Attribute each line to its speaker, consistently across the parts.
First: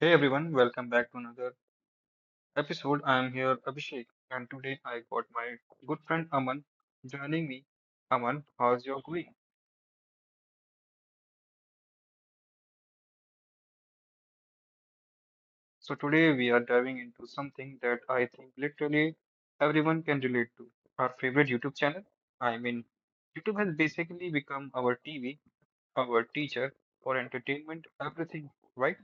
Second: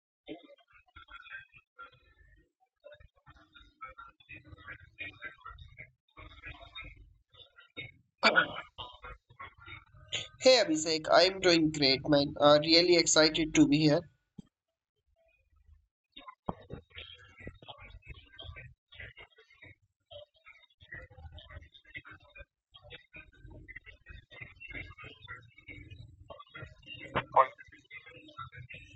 Speaker 1: Hey everyone, welcome back to another episode. I am here, Abhishek, and today I got my good friend Aman joining me. Aman, how's your going?
Speaker 2: Hey Abhishek, I'm doing great, man. Really excited to be here.
Speaker 1: So, today we are diving into something that I think literally everyone can relate to our favorite YouTube channel. I mean, YouTube has basically become our TV, our teacher, for entertainment, everything, right?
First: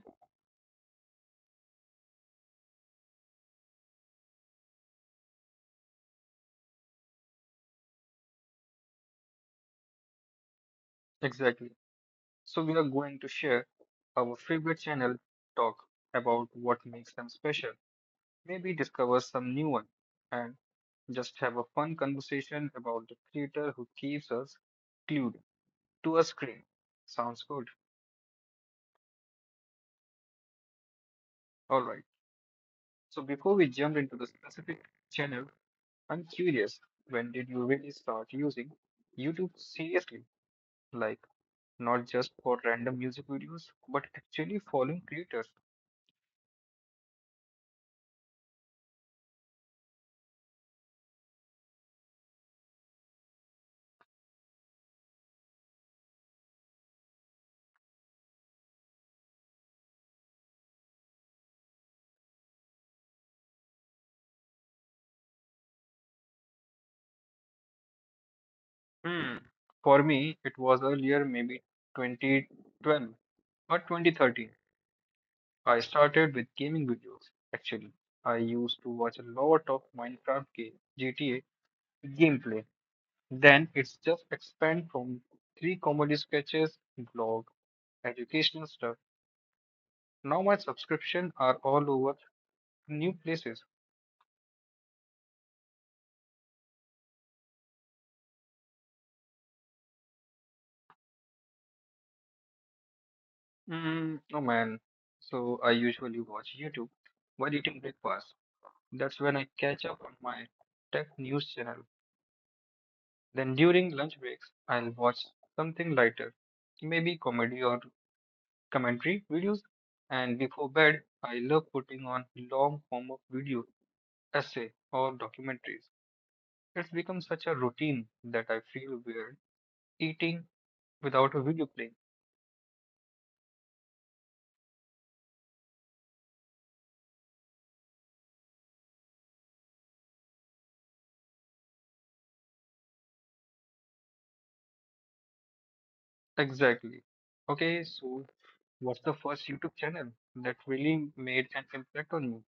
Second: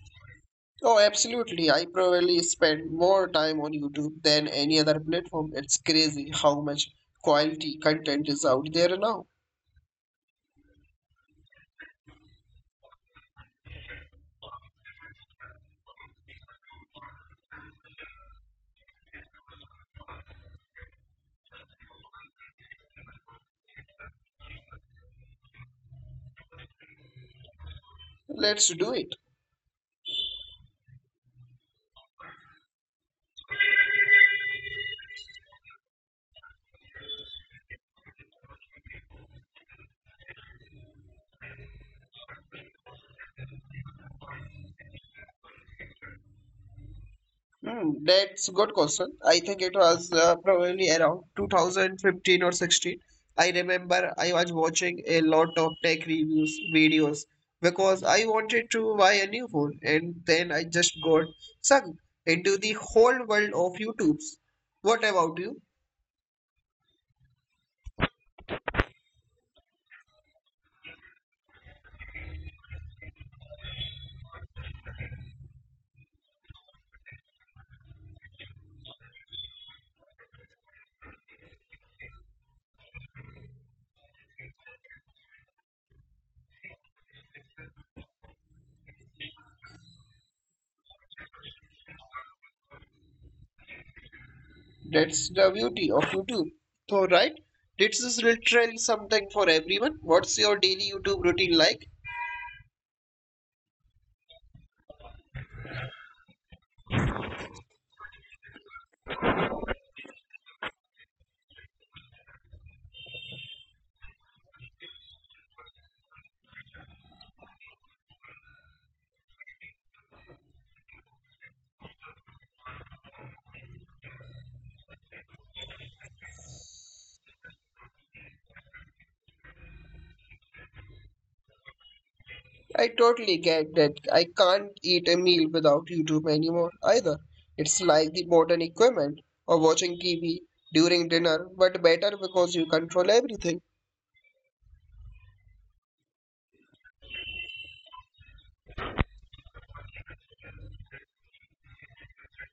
Speaker 2: Oh, absolutely. I probably spend more time on YouTube than any other platform. It's crazy how much quality content is out there now.
Speaker 1: Exactly. So, we are going to share our favorite channel, talk about what makes them special maybe discover some new one, and just have a fun conversation about the creator who keeps us glued to a screen. Sounds good.
Speaker 2: Let's do it.
Speaker 1: All right. So before we jump into the specific channel, I'm curious, when did you really start using YouTube seriously? Like, not just for random music videos, but actually following creators.
Speaker 2: Hmm, that's good question. I think it was probably around 2015 or 16. I remember I was watching a lot of tech reviews videos because I wanted to buy a new phone, and then I just got sucked into the whole world of YouTube's. What about you?
Speaker 1: Hmm. For me, it was earlier, maybe 2012 or 2013. I started with gaming videos. Actually, I used to watch a lot of Minecraft game, GTA gameplay. Then it's just expand from three comedy sketches, blog, educational stuff. Now my subscription are all over new places.
Speaker 2: That's the beauty of YouTube. So, right? This is literally something for everyone. What's your daily YouTube routine like?
Speaker 1: Mm, oh man. So I usually watch YouTube while eating breakfast. That's when I catch up on my tech news channel. Then during lunch breaks, I'll watch something lighter, maybe comedy or commentary videos, and before bed, I love putting on long form of video, essay, or documentaries. It's become such a routine that I feel weird eating without a video playing.
Speaker 2: I totally get that. I can't eat a meal without YouTube anymore either. It's like the modern equipment of watching TV during dinner, but better because you control everything.
Speaker 1: Exactly. Okay, so what's the first YouTube channel that really made an impact on you?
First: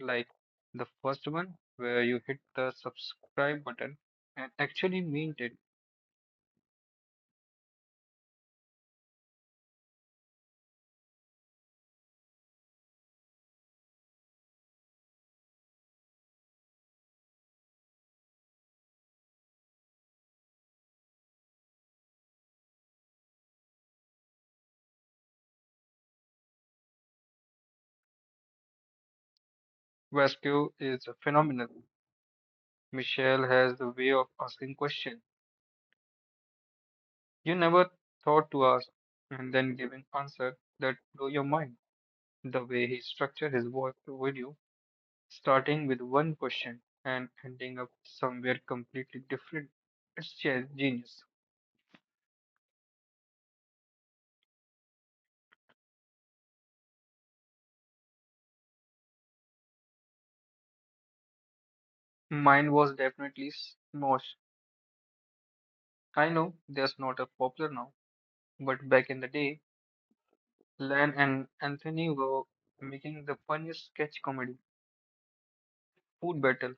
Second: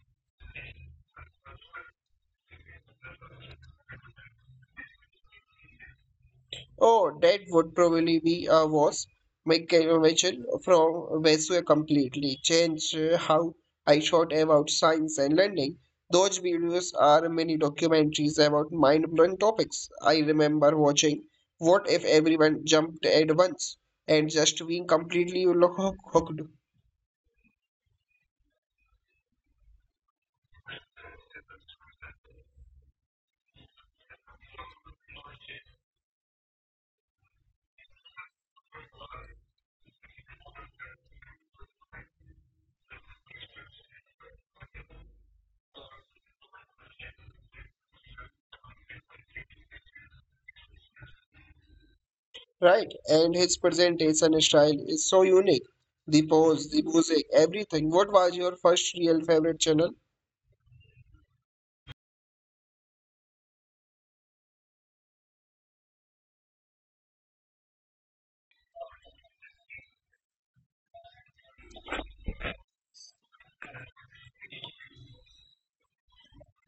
Speaker 1: Like the first one where you hit the subscribe button and actually meant it.
Speaker 2: Oh, that would probably be a was Michael Mitchell from Vesue completely changed how I thought about science and learning. Those videos are mini documentaries about mind-blowing topics. I remember watching What If Everyone Jumped at Once and just being completely hooked,
Speaker 1: Vasco is phenomenal. Michelle has the way of asking questions You never thought to ask, and then giving answer that blow your mind. The way he structured his work video, starting with one question and ending up somewhere completely different, it's genius.
Speaker 2: right? And his presentation style is so unique. The pose, the music, everything. What was your first real favorite channel?
Speaker 1: Mine was definitely smosh. I know that's not a popular now, but back in the day, Lan and Anthony were making the funniest sketch comedy. Food Battle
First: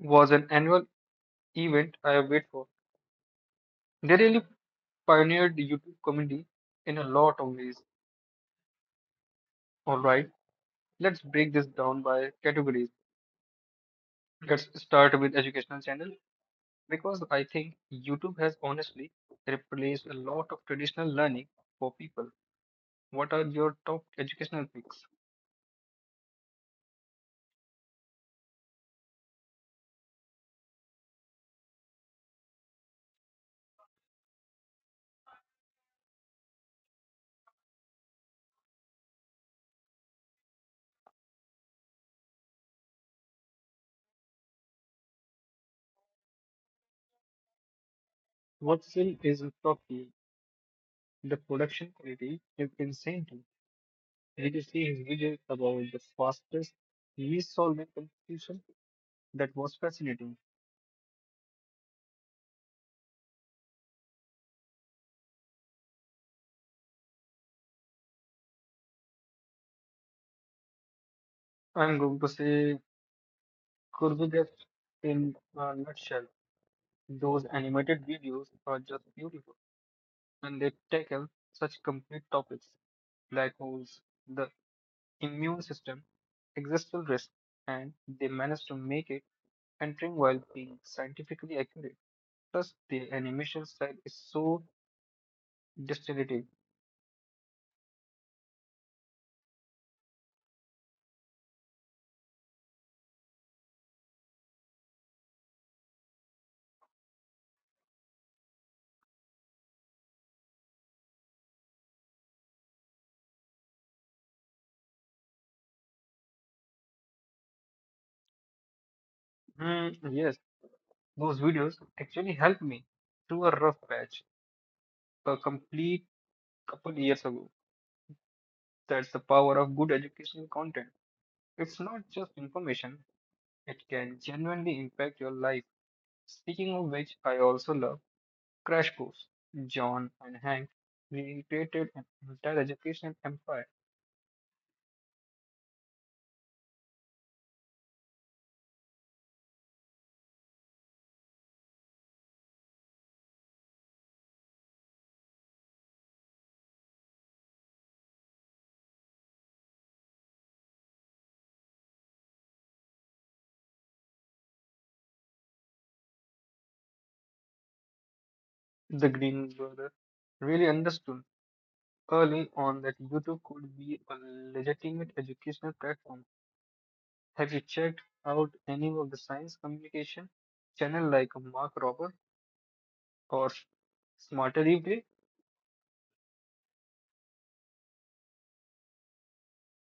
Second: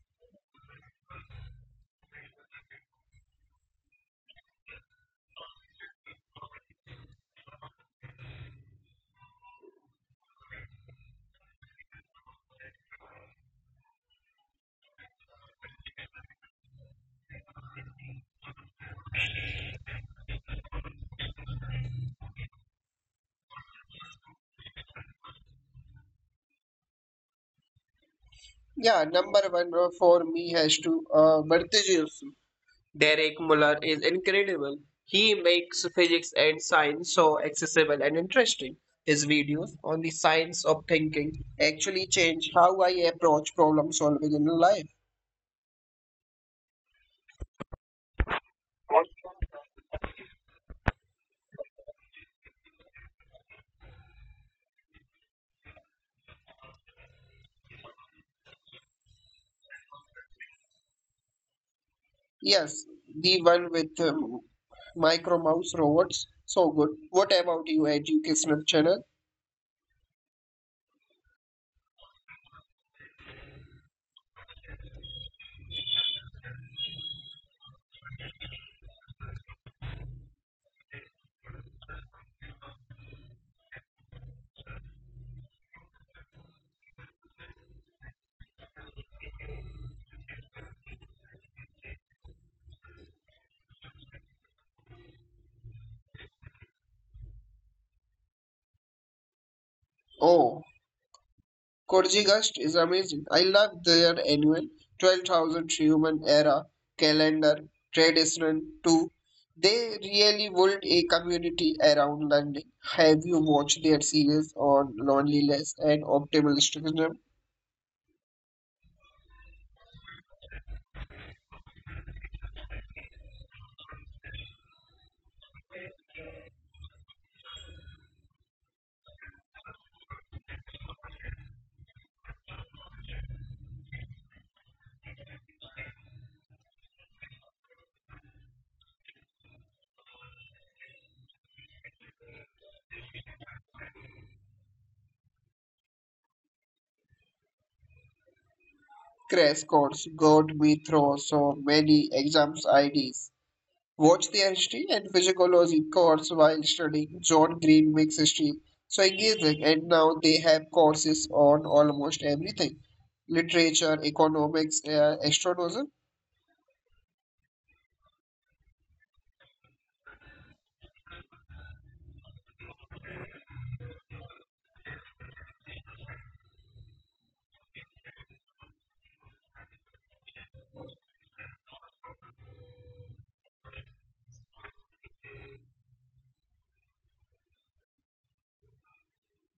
Speaker 1: was an annual event I wait for. They really pioneered YouTube comedy in a lot of ways. All right, let's break this down by categories. Let's start with educational channel because I think YouTube has honestly replaced a lot of traditional learning for people. What are your top educational picks?
Speaker 2: Yeah, number one for me has to Barthes. Derek Muller is incredible. He makes physics and science so accessible and interesting. His videos on the science of thinking actually change how I approach problem solving in life.
Speaker 1: What still is a top tier? The production quality is insane. Too. Did you see his video about the fastest miss solving competition? That was fascinating.
Speaker 2: Yes, the one with micro mouse robots, so good. What about you, educational channel?
Speaker 1: I'm going to say Kurbugap in a nutshell. Those animated videos are just beautiful. And they tackle such complete topics: black holes, the immune system, existential risk, and they manage to make it entering while being scientifically accurate. Plus, the animation style is so distinctive.
Speaker 2: Oh, Korzygast is amazing. I love their annual 12,000 human era calendar tradition too. They really built a community around learning. Have you watched their series on loneliness and optimal optimism?
Speaker 1: Hmm, yes, those videos actually helped me through a rough patch a complete couple years ago. That's the power of good educational content. It's not just information, it can genuinely impact your life. Speaking of which, I also love Crash Course. John and Hank recreated an entire education empire.
Speaker 2: Crash course got me through so many exams IDs. Watch their history and physiology course while studying John Greenwick's history. So engaging, and now they have courses on almost everything, literature, economics, astronomy.
Speaker 1: The Green brothers really understood early on that YouTube could be a legitimate educational platform. Have you checked out any of the science communication channel like Mark Robert or Smarter Everyday?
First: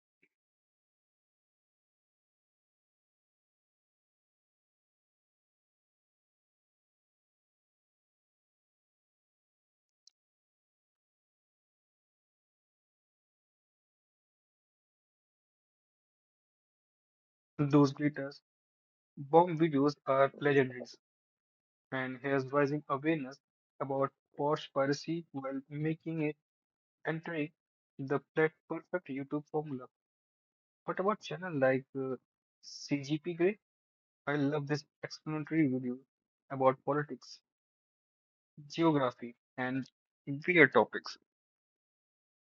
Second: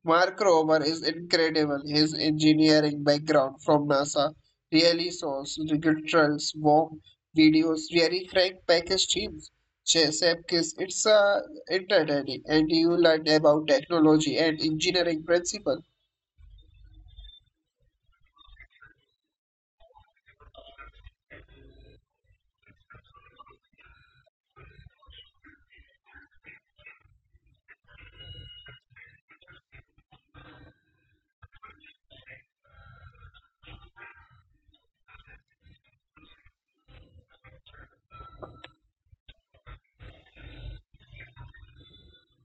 Speaker 2: Mark Rober is incredible. His engineering background from NASA really shows rigorous warm videos, very frank package teams. Chefkis, it's entertaining, and you learn about technology and engineering principles.
Speaker 1: Those glitters bomb videos are legendaries, and he is raising awareness about post piracy while making entering the perfect YouTube formula. What about channel like CGP Grey? I love this explanatory video about politics, geography, and weird topics.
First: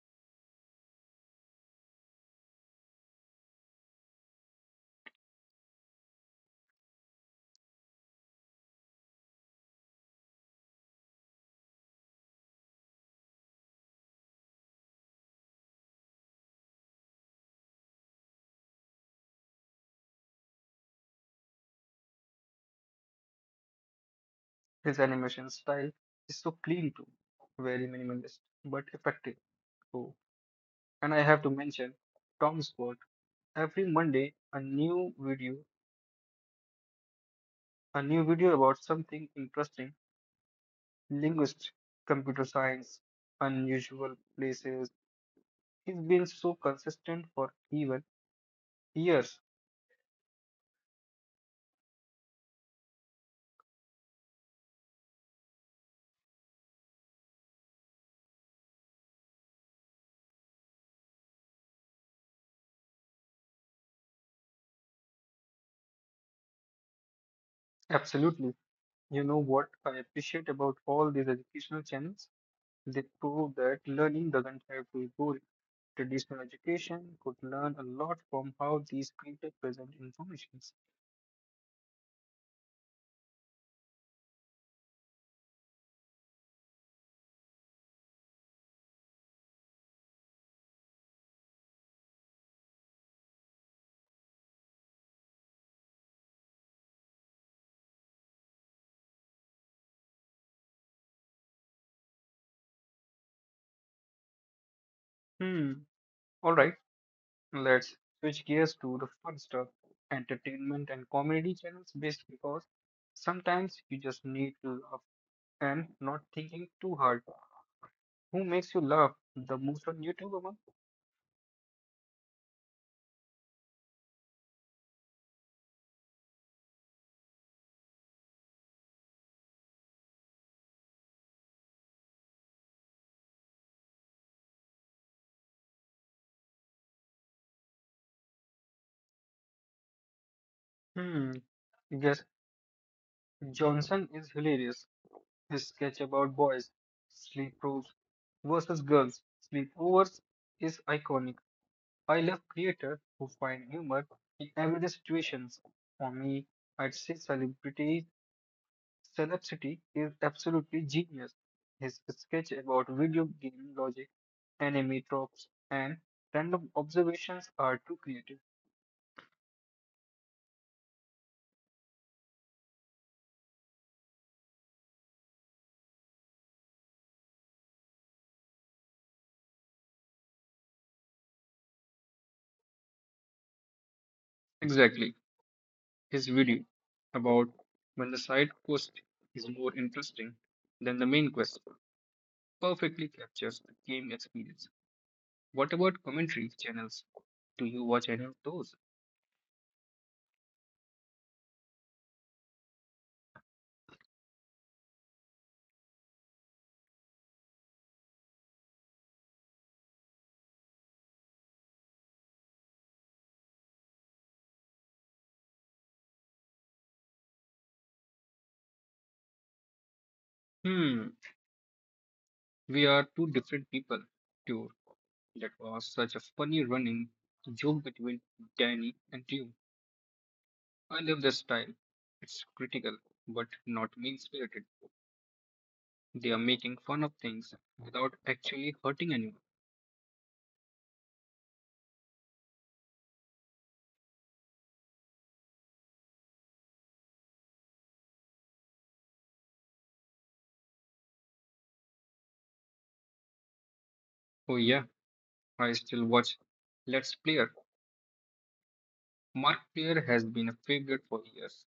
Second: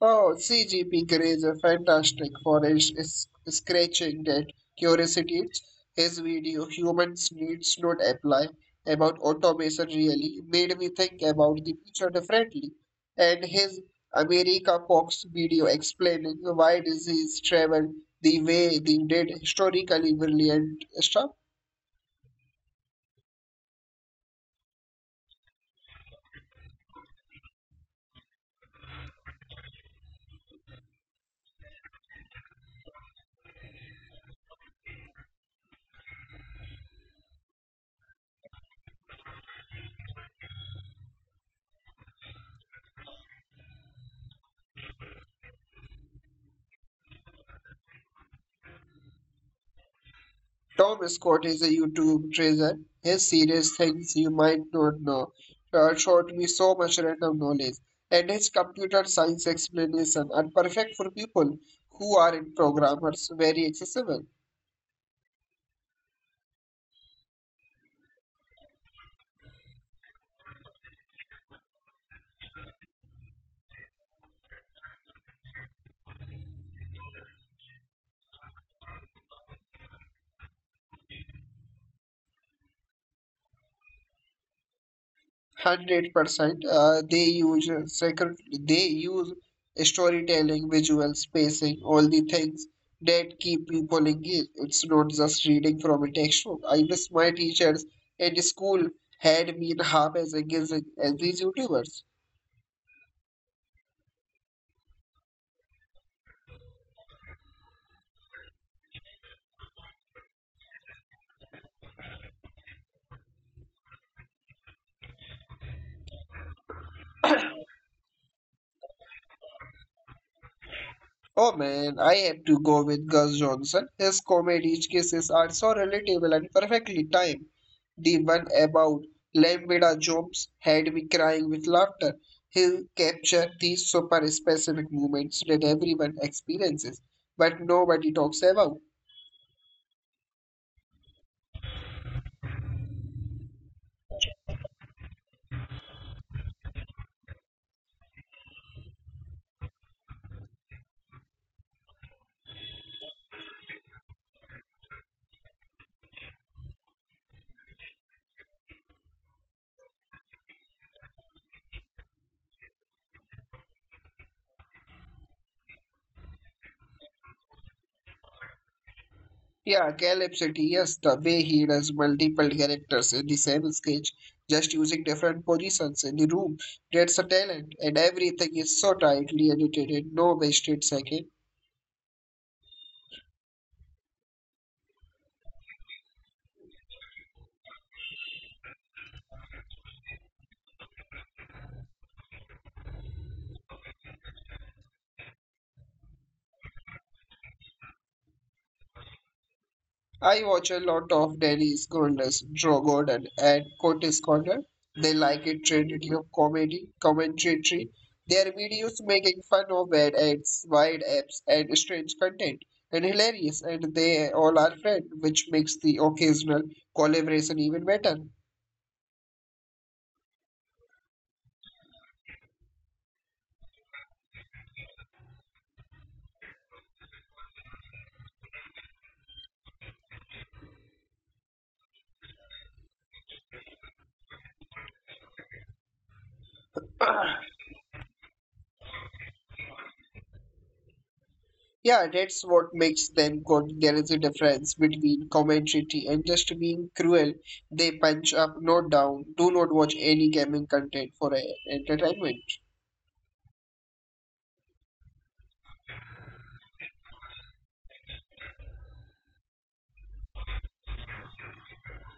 Speaker 2: Oh, CGP Grey is a fantastic for is scratching that curiosity. His video, Humans Needs Not Apply, about automation really made me think about the future differently. And his America Fox video explaining why disease traveled the way they did historically brilliant stuff.
Speaker 1: His animation style is so clean too, very minimalist but effective. Oh, and I have to mention Tom Sport. Every Monday, a new video about something interesting: linguistics, computer science, unusual places He's been so consistent for even years.
Speaker 2: Tom Scott is a YouTube treasure. His series Things You Might Not Know showed me so much random knowledge, and his computer science explanation are perfect for people who aren't programmers, very accessible.
Speaker 1: Absolutely. You know what I appreciate about all these educational channels? They prove that learning doesn't have to be boring. Traditional education could learn a lot from how these creators present informations.
Speaker 2: 100%. They use sacred. They use storytelling, visual spacing, all the things that keep people engaged. It's not just reading from a textbook. I wish my teachers at school had been half as engaging as these YouTubers.
Speaker 1: Hmm. All right. Let's switch gears to the fun stuff, entertainment and comedy channels, based because sometimes you just need to laugh and not thinking too hard. Who makes you laugh the most on YouTube, Aman?
Speaker 2: Oh man, I have to go with Gus Johnson. His comedy sketches are so relatable and perfectly timed. The one about Lambda Jobs had me crying with laughter. He'll capture these super specific moments that everyone experiences, but nobody talks about.
Speaker 1: Hmm. Yes, Johnson is hilarious. His sketch about boys, sleep rules versus girls, sleepovers is iconic. I love creators who find humor in everyday situations. For me, I'd say celebrity Celebrity is absolutely genius. His sketch about video game logic, anime tropes, and random observations are too creative.
Speaker 2: Yeah, Caleb City, yes, the way he does multiple characters in the same sketch, just using different positions in the room, that's a talent, and everything is so tightly edited, in no wasted second.
Speaker 1: Exactly. his video about when the side quest is more interesting than the main quest perfectly captures the game experience. What about commentary channels? Do you watch any of those?
Speaker 2: I watch a lot of Dennis Goldless, Joe Gordon, and Curtis Conner. They like a trinity of comedy, commentary. Their videos making fun of bad ads, wide apps, and strange content, and hilarious. And they all are friends, which makes the occasional collaboration even better.
Speaker 1: Hmm, we are two different people. Dude, that was such a funny running joke between Danny and you. I love their style. It's critical, but not mean spirited. They are making fun of things without actually hurting anyone.
Speaker 2: Yeah, that's what makes them good. There is a difference between commentary and just being cruel. They punch up, not down. Do not watch any gaming content for entertainment.
Speaker 1: Oh, yeah. I still watch Let's Player. Mark Player has been a favorite for years.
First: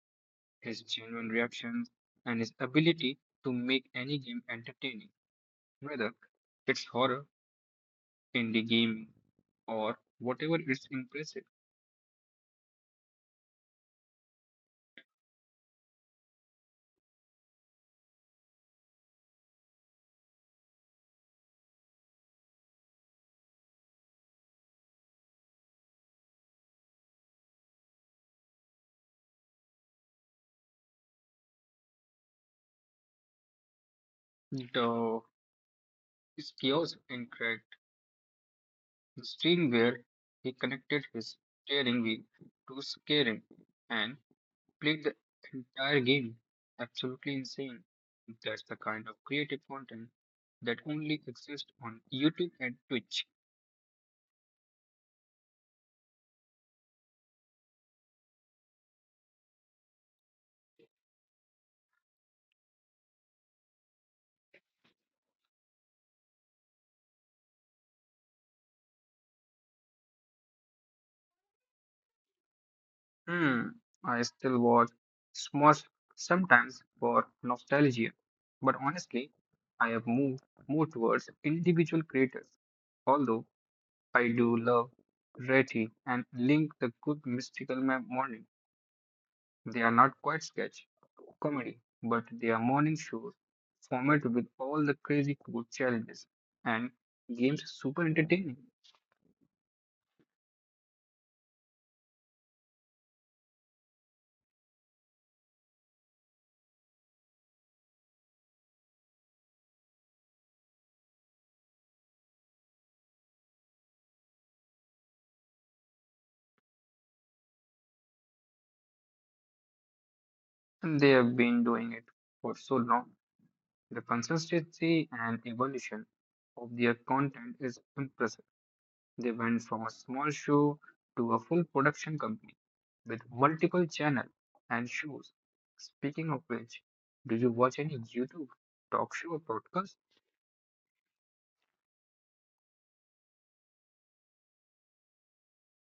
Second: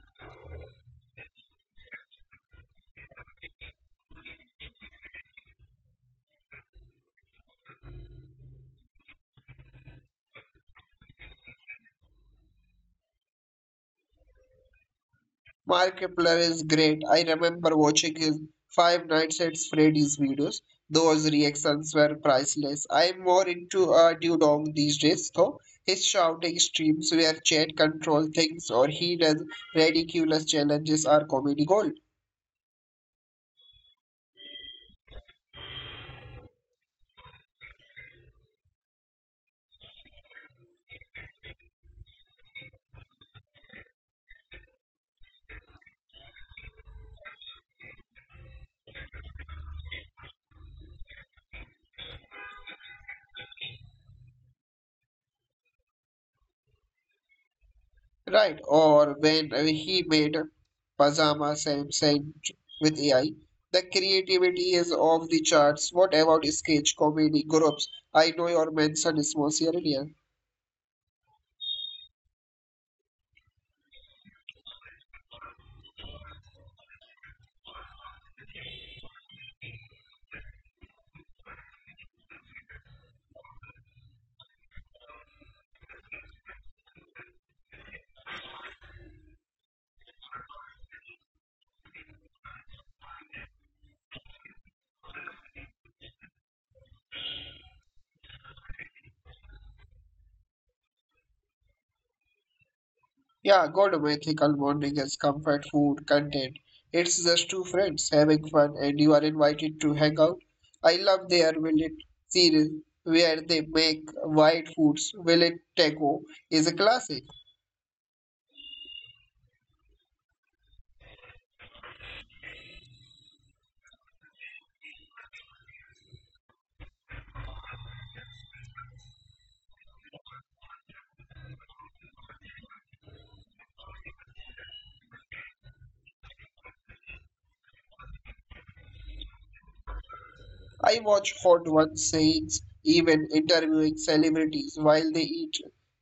Speaker 1: His genuine reactions and his ability to make any game entertaining, whether it's horror, indie gaming, or whatever is impressive.
Speaker 2: Mark Epler is great. I remember watching his Five Nights at Freddy's videos. Those reactions were priceless. I'm more into Dudong these days, though. His shouting streams where chat control things or he does ridiculous challenges are comedy gold.
Speaker 1: The is chaos and steering where he connected his steering wheel to steering and played the entire game. Absolutely insane. That's the kind of creative content that only exists on YouTube and Twitch.
Speaker 2: Right, or when he made Pajama Sam Sand with AI. The creativity is off the charts. What about sketch comedy groups? I know your mention is most earlier.
Speaker 1: Hmm, I still watch Smosh sometimes for nostalgia, but honestly, I have moved more towards individual creators. Although I do love Reti and Link the Good Mystical Morning. They are not quite sketch comedy, but they are morning shows format with all the crazy cool challenges and games super entertaining.
Speaker 2: Yeah, golden ethical bonding is comfort food content. It's just two friends having fun and you are invited to hang out. I love their millet series where they make white foods. Millet taco is a classic.
Speaker 1: And they have been doing it for so long. The consistency and evolution of their content is impressive. They went from a small show to a full production company with multiple channels and shows. Speaking of which, do you watch any YouTube talk show or podcast?
Speaker 2: I watch hot ones sayings, even interviewing celebrities while they eat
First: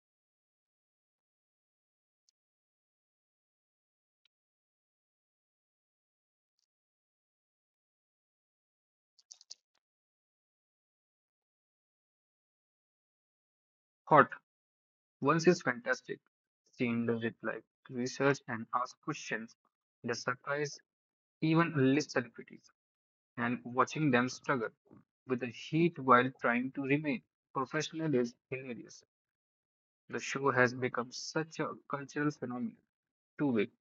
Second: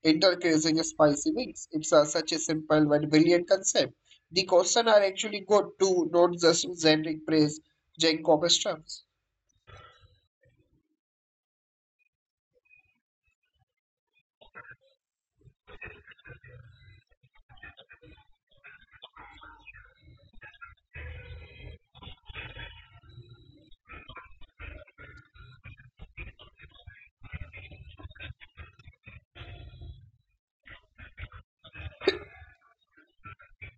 Speaker 2: intercrossing spicy wings. Such a simple but brilliant concept. The questions are actually good too, not just generic praise, Jenkob stuffs.
Speaker 1: Hot Once is fantastic. Seeing the reply, research and ask questions. The surprise even list celebrities and watching them struggle with the heat while trying to remain professional is hilarious. The show has become such a cultural phenomenon. Too big.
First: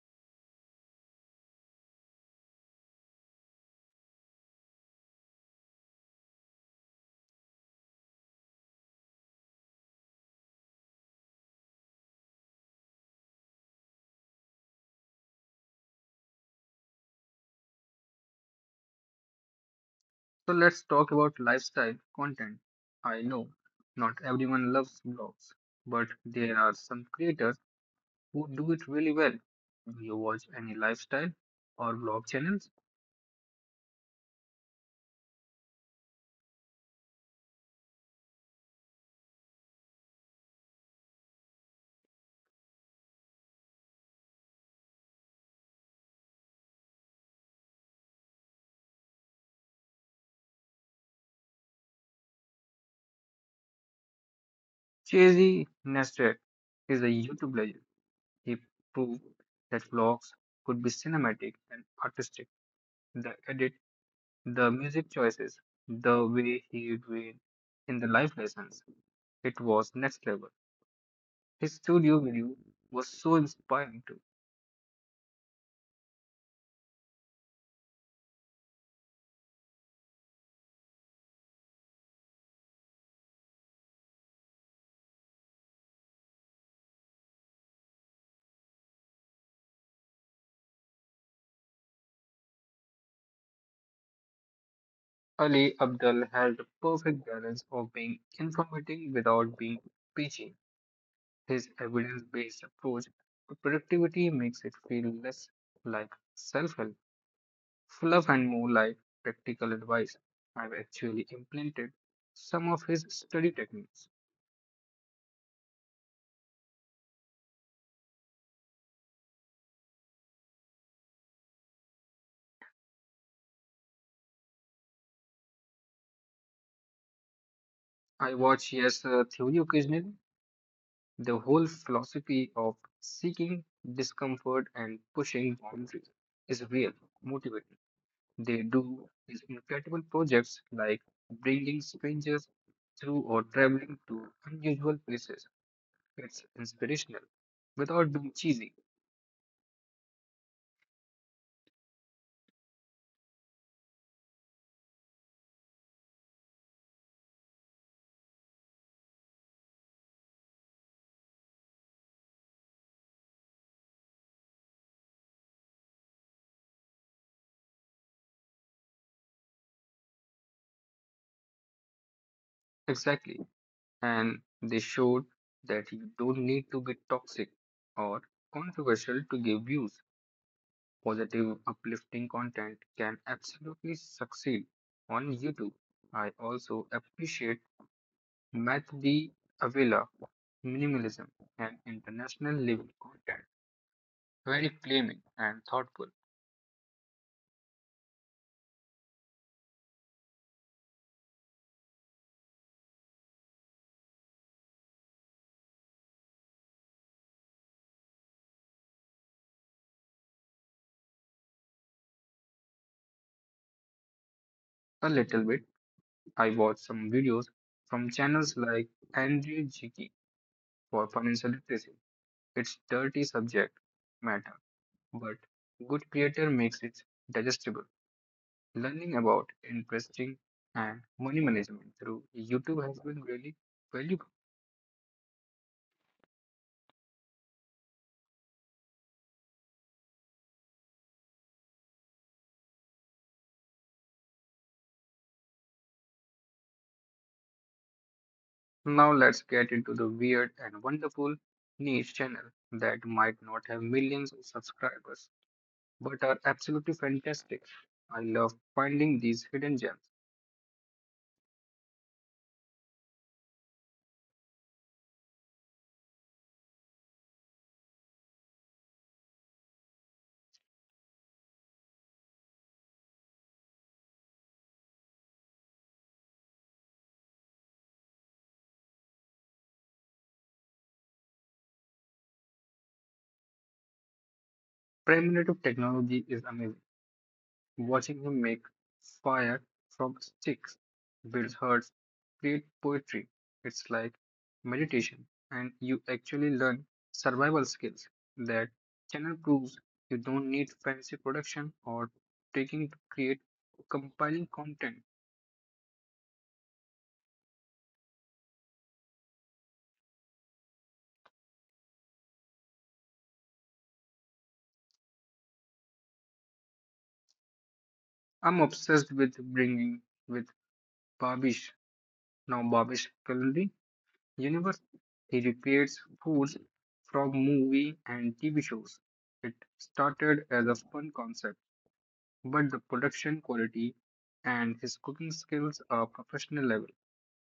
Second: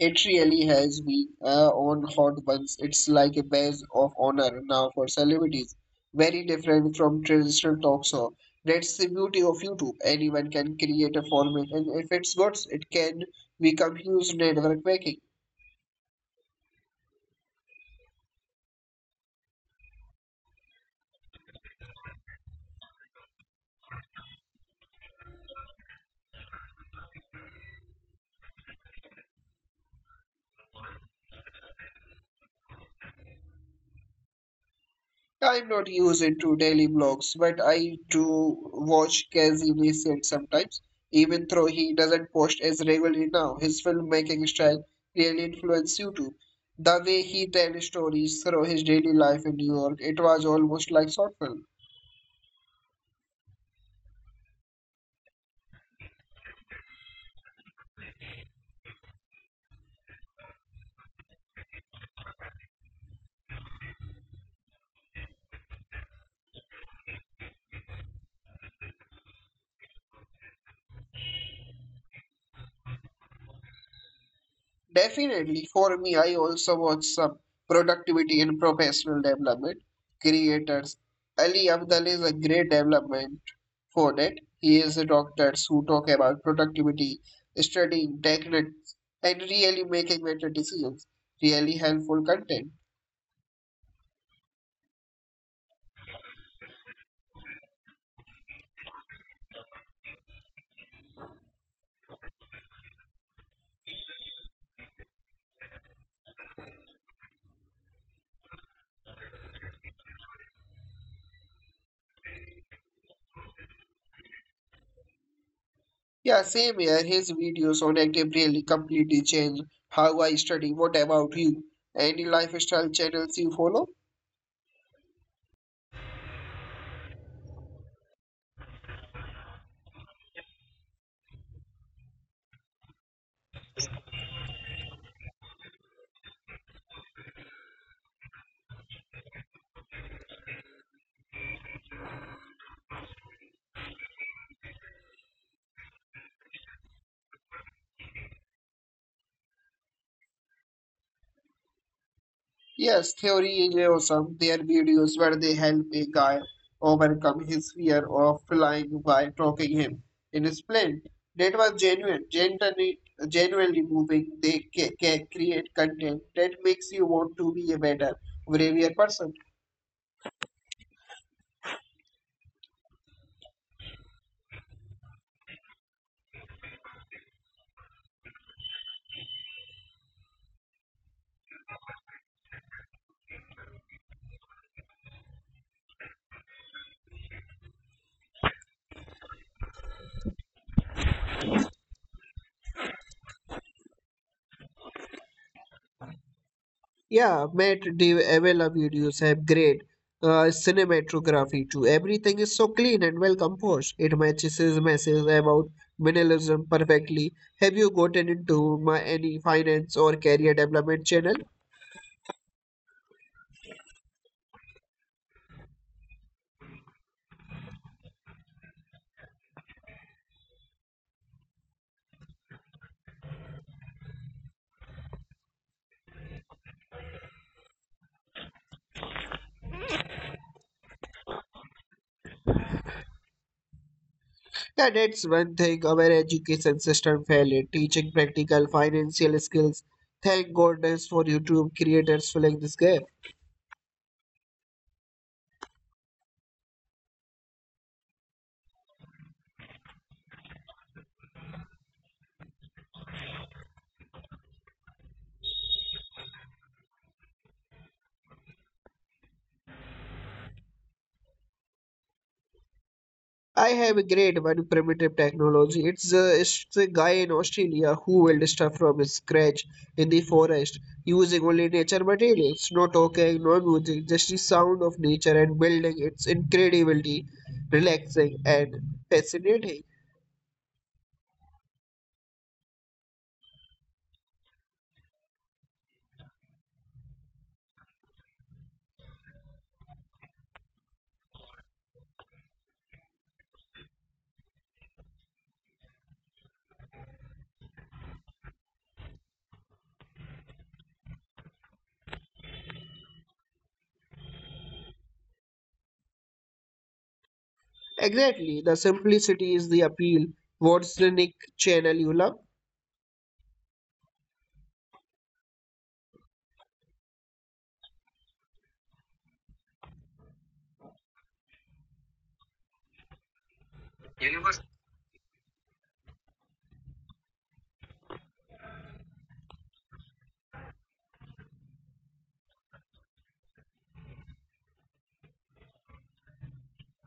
Speaker 2: It really has been on hot buns. It's like a badge of honor now for celebrities. Very different from traditional talk show. That's the beauty of YouTube. Anyone can create a format, and if it's good, it can become huge network making.
Speaker 1: So let's talk about lifestyle content. I know not everyone loves blogs, but there are some creators who do it really well. Do you watch any lifestyle or blog channels?
Speaker 2: I'm not used into daily blogs, but I do watch Casey Neistat sometimes, even though he doesn't post as regularly now. His filmmaking style really influenced YouTube. The way he tells stories through his daily life in New York, it was almost like short film.
Speaker 1: Chazzy Neistat is a YouTube legend. He proved that vlogs could be cinematic and artistic. The edit, the music choices, the way he did in the life lessons, it was next level. His studio video was so inspiring too.
Speaker 2: Definitely. For me, I also watch some productivity and professional development creators. Ali Abdal is a great development for that. He is a doctor who talk about productivity, studying techniques, and really making better decisions. Really helpful content.
Speaker 1: Ali Abdul had the perfect balance of being informative without being preachy. His evidence based approach to productivity makes it feel less like self help Fluff and more like practical advice. I've actually implemented some of his study techniques.
Speaker 2: Yeah, same here. His videos on active really completely change how I study. What about you? Any lifestyle channels you follow?
Speaker 1: I watch Yes Theory occasionally. The whole philosophy of seeking discomfort and pushing boundaries is real motivating. They do these incredible projects like bringing strangers through or traveling to unusual places. It's inspirational without being cheesy.
Speaker 2: Yes, theory theoryism, their videos where they help a guy overcome his fear of flying by talking him in his plane. That was genuine, genuinely moving. They create content that makes you want to be a better, braver person.
Speaker 1: Exactly. and they showed that you don't need to be toxic or controversial to give views. Positive, uplifting content can absolutely succeed on YouTube. I also appreciate Matt D. Avila minimalism and international living content. Very claiming and thoughtful.
Speaker 2: Yeah, Matt the Avella videos have great cinematography too. Everything is so clean and well composed. It matches his message about minimalism perfectly. Have you gotten into any finance or career development channel?
Speaker 1: A little bit, I watch some videos from channels like Andrew Jiki for financial literacy. It's dirty subject matter but good creator makes it digestible. Learning about investing and money management through YouTube has been really valuable.
Speaker 2: Yeah, that's one thing our education system failed in, teaching practical financial skills. Thank goodness for YouTube creators filling this gap.
Speaker 1: Now let's get into the weird and wonderful niche channel that might not have millions of subscribers but are absolutely fantastic. I love finding these hidden gems.
Speaker 2: I have a great one, primitive technology. It's a guy in Australia who will stuff from scratch in the forest using only nature materials, no talking, no music, just the sound of nature and building. It's incredibly relaxing and fascinating.
Speaker 1: Primitive technology is amazing. Watching him make fire from sticks, build huts, create poetry, it's like meditation, and you actually learn survival skills. That channel proves you don't need fancy production or taking to create compiling content.
Speaker 2: Exactly, the simplicity is the appeal. What's the Nick channel you love?
Speaker 1: I'm obsessed with bringing with Babish, now Babish Kalindi Universe. He recreates foods from movie and TV shows. It started as a fun concept but the production quality and his cooking skills are professional level.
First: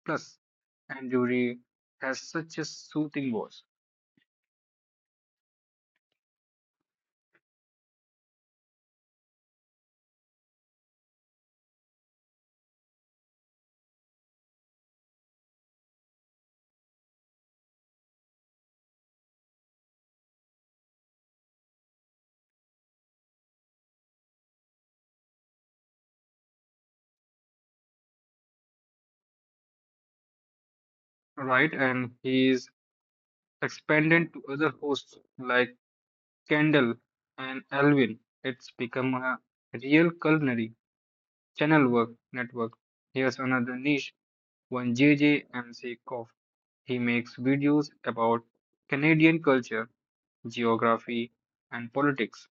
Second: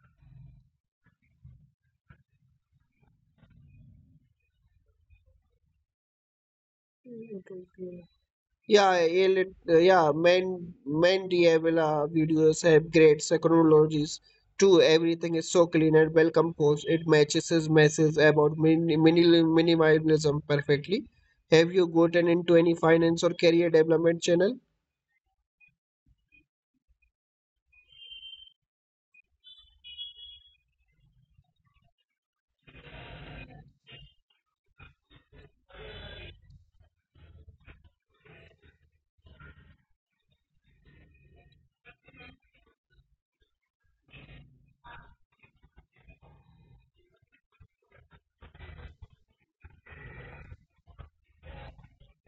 Speaker 1: Plus, Anduri has such a soothing voice,
Speaker 2: Yeah, elite, yeah, main Diabella videos have great technologies too. Everything is so clean and well composed. It matches his message about minimalism perfectly. Have you gotten into any finance or career development channel?
Speaker 1: right? And he is expanded to other hosts like Kendall and Alvin. It's become a real culinary channel work network. Here's another niche one JJMC. MC Koff. He makes videos about Canadian culture geography, and politics.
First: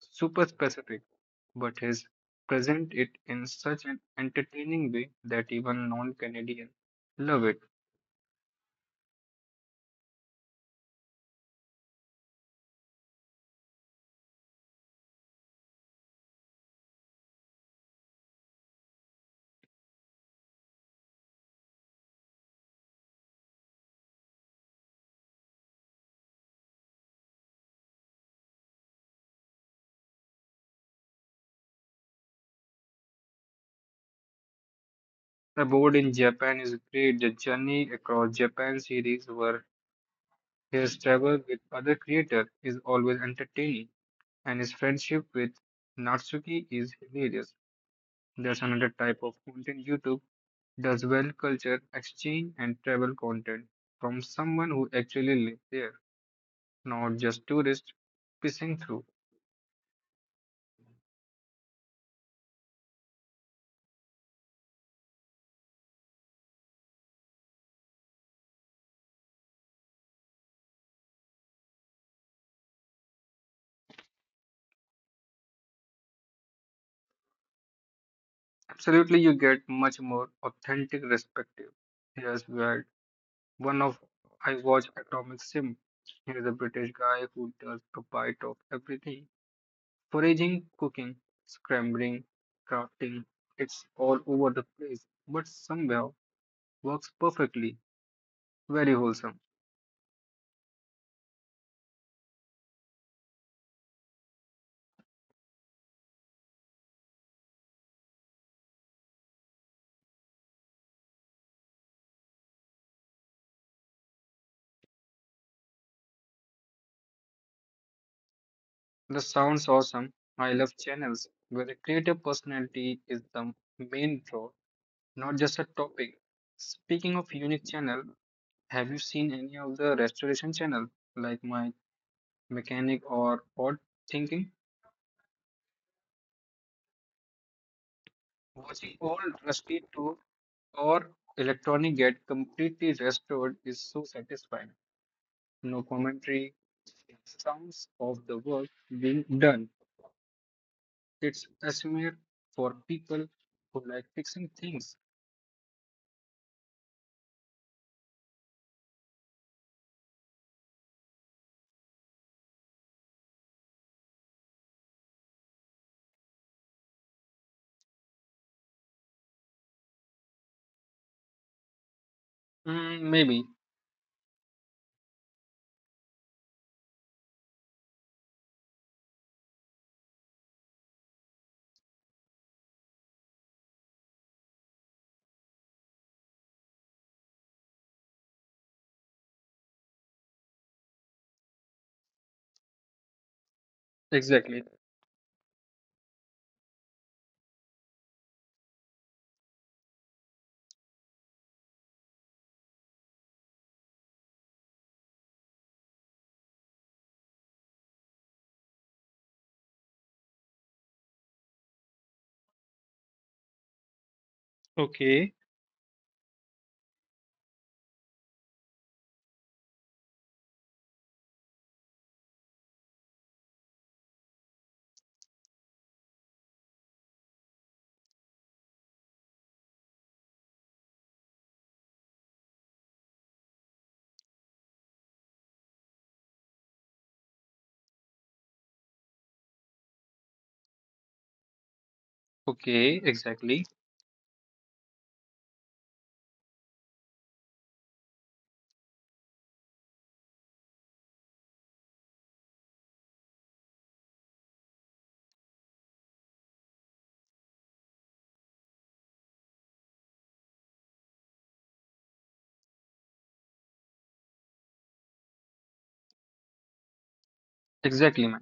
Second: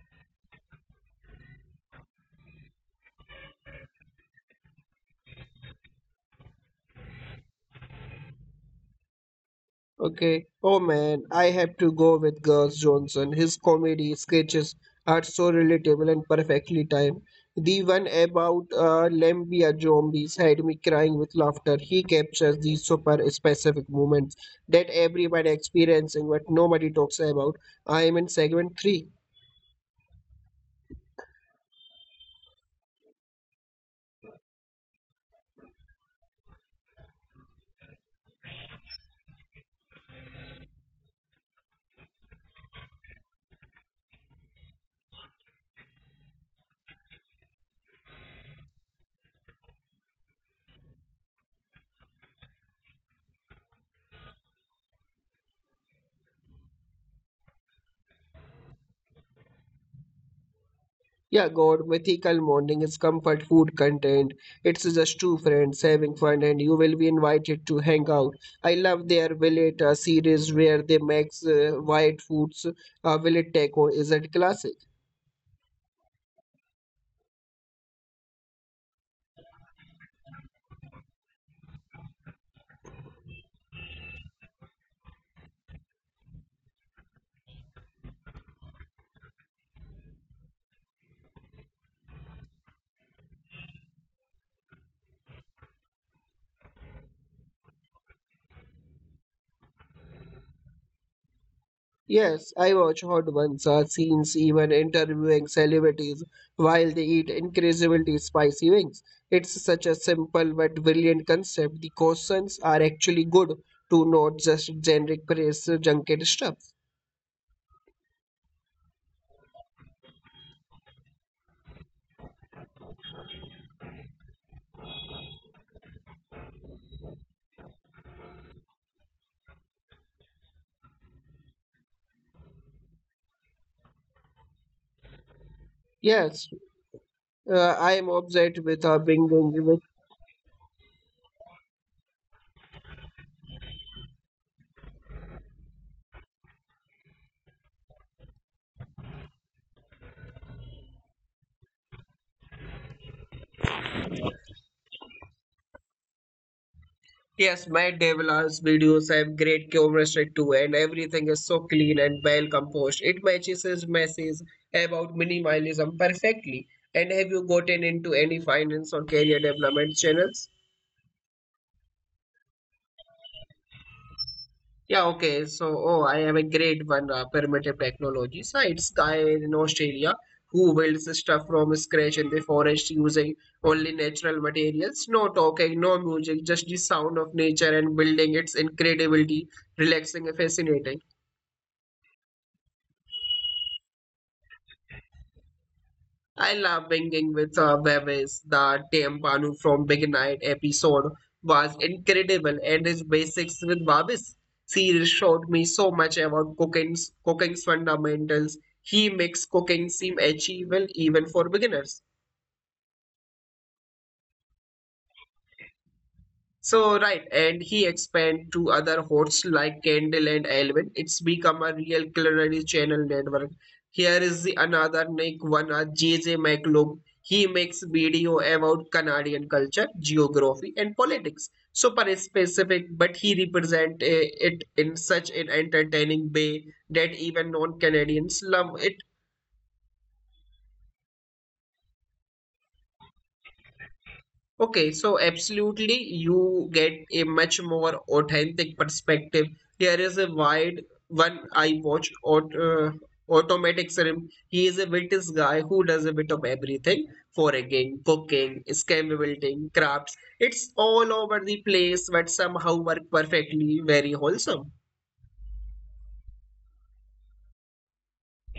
Speaker 1: Super specific, but he's present it in such an entertaining way that even non Canadians love it.
Speaker 2: Okay. Oh man, I have to go with Gus Johnson. His comedy sketches are so relatable and perfectly timed. The one about Lambia zombies had me crying with laughter. He captures these super specific moments that everybody experiencing but nobody talks about. I am in segment 3.
Speaker 1: The board in Japan is great. The Journey Across Japan series, where his travel with other creators, is always entertaining, and his friendship with Natsuki is hilarious. There's another type of content YouTube does well culture exchange and travel content from someone who actually lives there. Not just tourists pissing through.
Speaker 2: Yeah, God, mythical morning is comfort food content. It's just two friends having fun, and you will be invited to hang out. I love their Village series where they make white foods. Village Taco is a classic.
Speaker 1: Absolutely, you get much more authentic perspective. Here's where one of I watch Atomic Sim. Here's a British guy who does a bite of everything: foraging, cooking, scrambling, crafting. It's all over the place, but somehow works perfectly. Very wholesome.
Speaker 2: Yes, I watch hot ones, scenes, even interviewing celebrities while they eat incredibly spicy wings. It's such a simple but brilliant concept. The questions are actually good to, not just generic press junket stuff.
Speaker 1: The sounds awesome. I love channels where the creative personality is the main draw not just a topic. Speaking of unique channel, have you seen any of the restoration channel like my mechanic or pod thinking?
Speaker 2: Yes, I am obsessed with
Speaker 1: Watching old
Speaker 2: Bing Bing.
Speaker 1: rusty tool or electronic get completely restored is so satisfying. No commentary, just sounds of the work being done. It's a smear for people who like fixing things.
Speaker 2: Yes, my Devilas videos have great chemistry too, and everything is so clean and well composed. It matches his message about minimalism perfectly. And have you gotten into any finance or career development channels?
Speaker 1: Mm, maybe
Speaker 2: Yeah, okay. So, oh, I have a great one, primitive technology. So it's guy in Australia who builds the stuff from scratch in the forest using only natural materials. No talking, no music, just the sound of nature and building. It's incredibility, relaxing, and fascinating.
Speaker 1: exactly.
Speaker 2: I love binging with Bevis. The Tempanu from Big Night episode was incredible, and his basics with Babis series showed me so much about cooking's fundamentals. He makes cooking seem achievable even for beginners.
Speaker 1: Okay,
Speaker 2: So right, and he expand to other hosts like Candle and Elvin. It's become a real culinary channel network. Here is the another Nick one, JJ McLoom. He makes video about Canadian culture, geography, and politics. Super specific, but he represent it in such an entertaining way that even non-Canadians love it.
Speaker 1: okay, exactly,
Speaker 2: Okay, so absolutely, you get a much more authentic perspective. Here is a wide one I watched Automatic Serum. He is a British guy who does a bit of everything, foraging, cooking, scam building, crafts. It's all over the place, but somehow work perfectly, very wholesome.
Speaker 1: exactly, man.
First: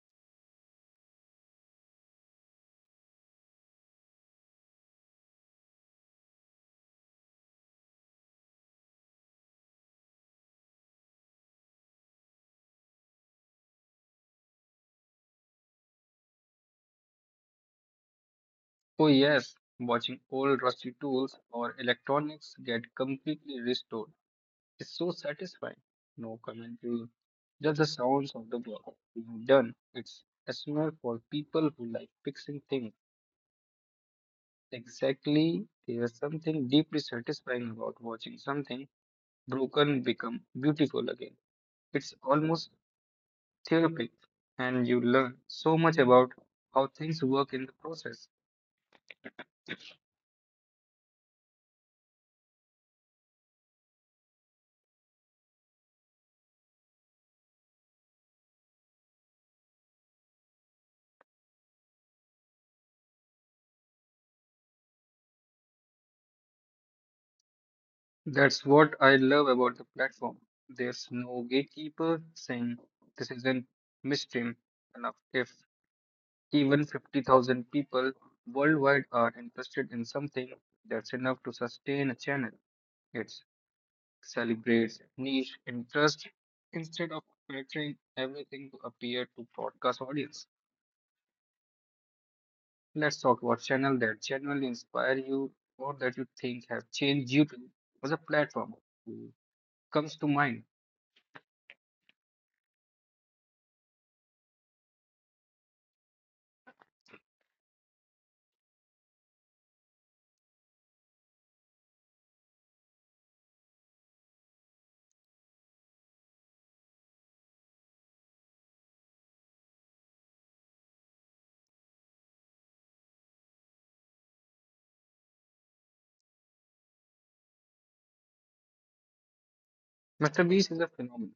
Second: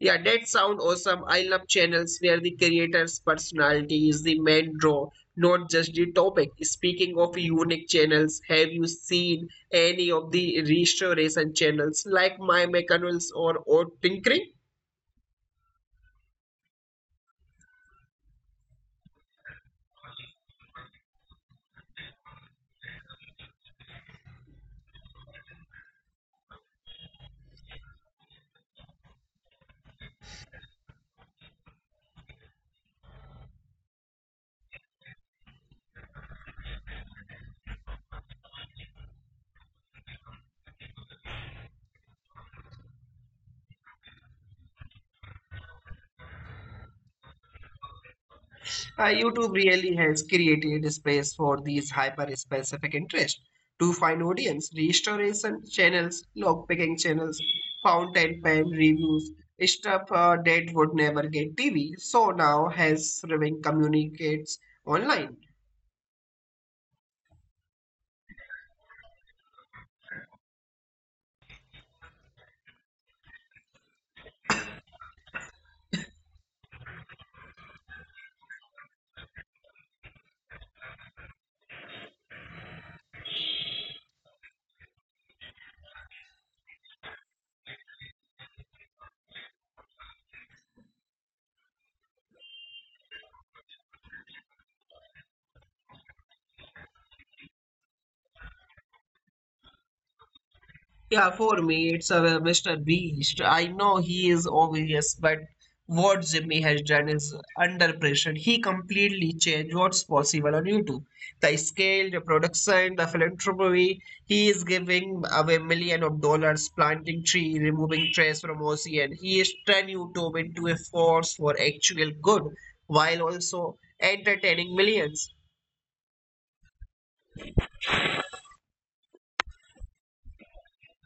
Speaker 2: Yeah, that sound awesome. I love channels where the creator's personality is the main draw, not just the topic. Speaking of unique channels, have you seen any of the restoration channels like My Mechanicals or Odd Tinkering?
Speaker 1: Oh, yes, watching old rusty tools or electronics get completely restored is so satisfying. No commentary, just the sounds of the work being done. It's essential for people who like fixing things. Exactly, there's something deeply satisfying about watching something broken become beautiful again. It's almost therapeutic, and you learn so much about how things work in the process.
Speaker 2: YouTube really has created space for these hyper-specific interests to find audience, restoration channels, lockpicking channels, fountain pen reviews, stuff that would never get TV. So now has Raving communicates online.
Speaker 1: That's what I love about the platform. There's no gatekeeper saying this is an mainstream enough. If even 50,000 people worldwide are interested in something, that's enough to sustain a channel. It celebrates niche interest instead of filtering everything to appear to broadcast audience. Let's talk about channel that genuinely inspire you or that you think have changed you to as a platform. Who comes to mind?
Speaker 2: Yeah, for me, it's a Mr. Beast. I know he is obvious, but what Jimmy has done is under pressure. He completely changed what's possible on YouTube. The scale, the production, the philanthropy. He is giving away million of dollars, planting tree, removing trash from ocean. He is turning YouTube into a force for actual good, while also entertaining millions.
Speaker 1: Mr. Beast is a phenomenon.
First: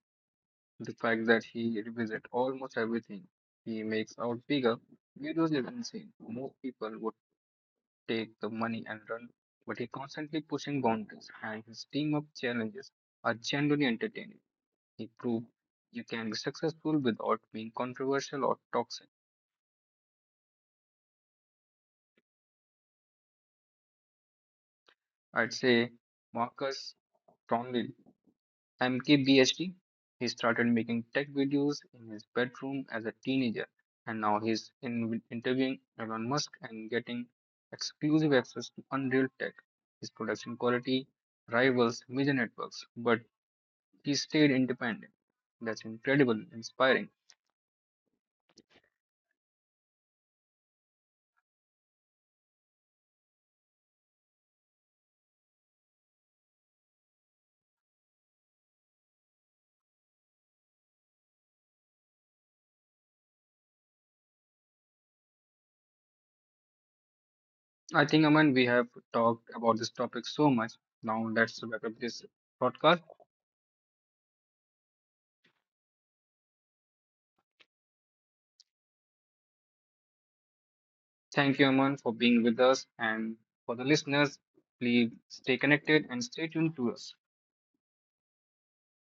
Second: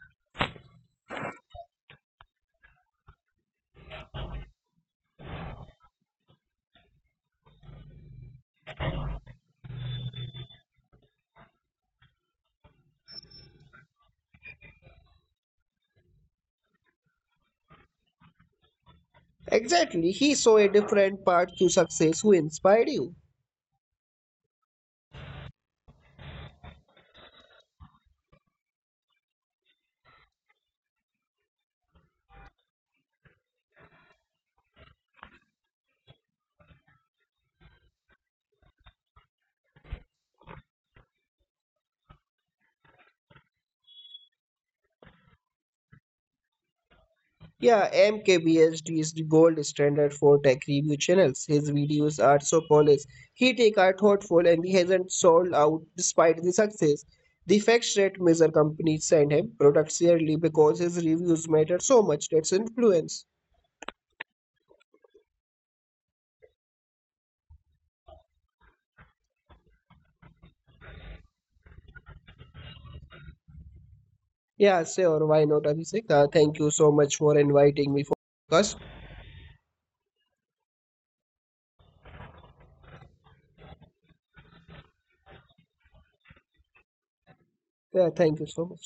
Speaker 1: The fact that he revisit almost everything he makes out bigger, videos is insane. More people would take the money and run, but he constantly pushing boundaries and his team up challenges are genuinely entertaining. He proved you can be successful without being controversial or toxic.
Speaker 2: Exactly, he saw a different path to success. Who inspired you?
Speaker 1: I'd say Marcus Brownlee MKBHD. He started making tech videos in his bedroom as a teenager, and now he's in interviewing Elon Musk and getting exclusive access to Unreal Tech. His production quality rivals major networks, but he stayed independent. That's incredible, inspiring.
Speaker 2: Yeah, MKBHD is the gold standard for tech review channels. His videos are so polished. He take are thoughtful and he hasn't sold out despite the success. The fact rate measure companies send him products yearly because his reviews matter so much. That's influence.
Speaker 1: I think, Aman, we have talked about this topic so much. Now let's wrap up this podcast.
Speaker 2: Yeah, sure. Why not, Abhishek? Thank you so much for inviting me for podcast.
Speaker 1: Thank you, Aman, for being with us, and for the listeners, please stay connected and stay tuned to us.
Speaker 2: Yeah, thank you so much.